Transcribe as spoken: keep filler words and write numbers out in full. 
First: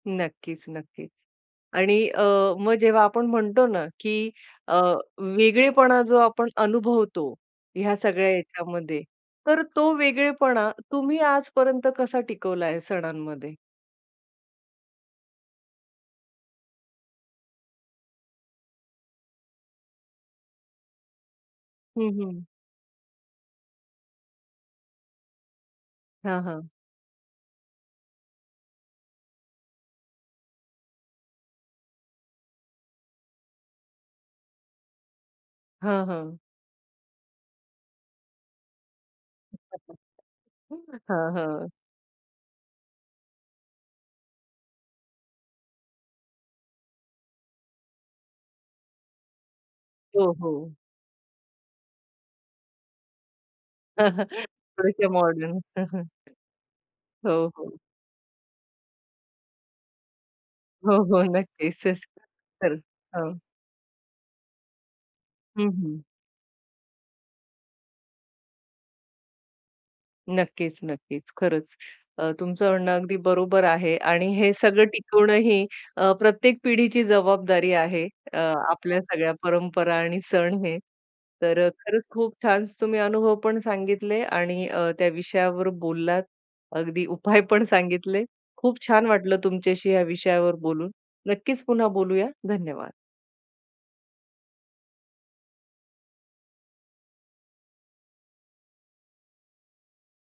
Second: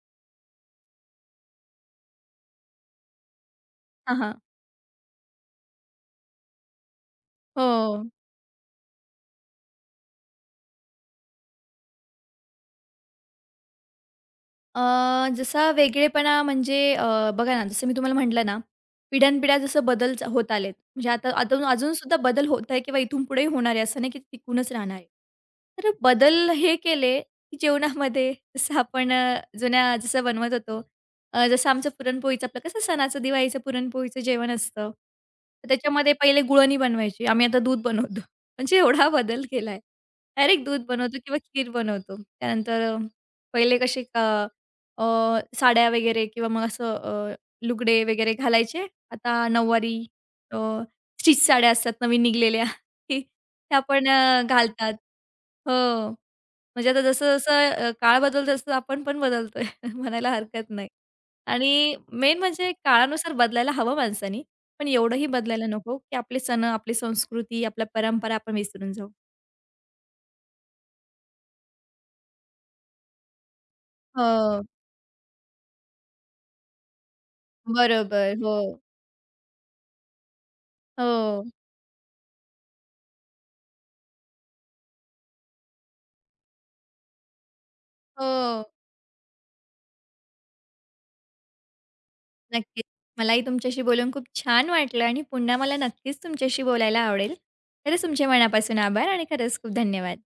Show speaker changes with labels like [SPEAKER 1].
[SPEAKER 1] नक्कीच-नक्कीच आणि अ, मग जेव्हा आपण म्हणतो ना
[SPEAKER 2] हां,
[SPEAKER 1] की
[SPEAKER 2] हां.
[SPEAKER 1] अ, वेगळेपणा जो आपण अनुभवतो, ह्या
[SPEAKER 2] हो.
[SPEAKER 1] सगळ्या याच्यामध्ये, तर तो वेगळेपणा तुम्ही आजपर्यंत कसा टिकवलाय सणांमध्ये?
[SPEAKER 2] अ, जसा वेगळेपणा म्हणजे अ, बघा ना जसं मी तुम्हाला म्हटलं ना, पिढ्यानपिढ्या जसं बदल होत आलेत, म्हणजे आता [unintelligible]
[SPEAKER 1] हं,
[SPEAKER 2] अजूनसुद्धा
[SPEAKER 1] हं.
[SPEAKER 2] बदल होत आहे किंवा इथून पुढेही होणार आहे असं नाही की ते टिकूनच राहणार आहे. तर
[SPEAKER 1] हां,
[SPEAKER 2] बदल
[SPEAKER 1] हां.
[SPEAKER 2] हे केले जेवणामध्ये, जसं आपण अ, जुन्या जसं बनवत होतो. अ, जसं आमचं पुरणपोळीचं आपलं कसं सणाचं दिवाळीचं पुरणपोळीचं जेवण असतं, तर
[SPEAKER 1] हां,
[SPEAKER 2] त्याच्यामध्ये
[SPEAKER 1] हां.
[SPEAKER 2] पहिले गुळणी बनवायची, आम्ही आता दूध बनवतो, म्हणजे एवढा बदल केलाय. डायरेक्ट
[SPEAKER 1] हं.
[SPEAKER 2] दूध बनवतो
[SPEAKER 1] हां,
[SPEAKER 2] किंवा खीर
[SPEAKER 1] हां.
[SPEAKER 2] बनवतो. त्यानंतर अ, पहिले कसे क अ, साड्या वगैरे किंवा मग असं अ, लुगडे वगैरे घालायचे. आता नऊवारी
[SPEAKER 1] हो,
[SPEAKER 2] अ,
[SPEAKER 1] हो.
[SPEAKER 2] स्टिच साड्या असतात नवीन निघलेल्या, त्या पण अ, घालतात.
[SPEAKER 1] थोडेसे मॉडर्न.
[SPEAKER 2] हो,
[SPEAKER 1] हं, हं.
[SPEAKER 2] म्हणजे आता
[SPEAKER 1] हो,
[SPEAKER 2] जसं-जसं
[SPEAKER 1] हो.
[SPEAKER 2] अ, काळ बदलतो, तसं आपण पण बदलतोय म्हणायला हरकत नाही
[SPEAKER 1] हो, हो, नक्कीच.
[SPEAKER 2] आणि मेन म्हणजे
[SPEAKER 1] खरचं.
[SPEAKER 2] काळानुसार
[SPEAKER 1] हां.
[SPEAKER 2] बदलायला हवं माणसांनी, पण एवढंही बदलायला
[SPEAKER 1] हं,
[SPEAKER 2] नको
[SPEAKER 1] हं.
[SPEAKER 2] की आपले सण, आपली संस्कृती, आपल्या परंपरा आपण विसरून जाऊ.
[SPEAKER 1] नक्कीच-नक्कीच. खरंच, अ, तुमचं म्हणणं अगदी बरोबर आहे आणि हे
[SPEAKER 2] हो.
[SPEAKER 1] सगळं टिकवणं ही अ, प्रत्येक पिढीची जबाबदारी आहे,
[SPEAKER 2] बरोबर.
[SPEAKER 1] अ,
[SPEAKER 2] हो.
[SPEAKER 1] आपल्या सगळ्या परंपरा आणि सण हे,
[SPEAKER 2] हो.
[SPEAKER 1] तर अ, खरंच खूप छान तुम्ही अनुभव पण सांगितले आणि अ, त्या विषयावर बोललात, अगदी उपाय पण सांगितले.
[SPEAKER 2] हो.
[SPEAKER 1] खूप छान वाटलं तुमच्याशी या विषयावर बोलून. नक्कीच पुन्हा बोलूया.
[SPEAKER 2] नक्कीच,
[SPEAKER 1] धन्यवाद.
[SPEAKER 2] मलाही तुमच्याशी बोलून खूप छान वाटलं आणि पुन्हा मला नक्कीच तुमच्याशी बोलायला आवडेल. खरंच, तुमचे मनापासून आभार आणि खरंच खूप धन्यवाद.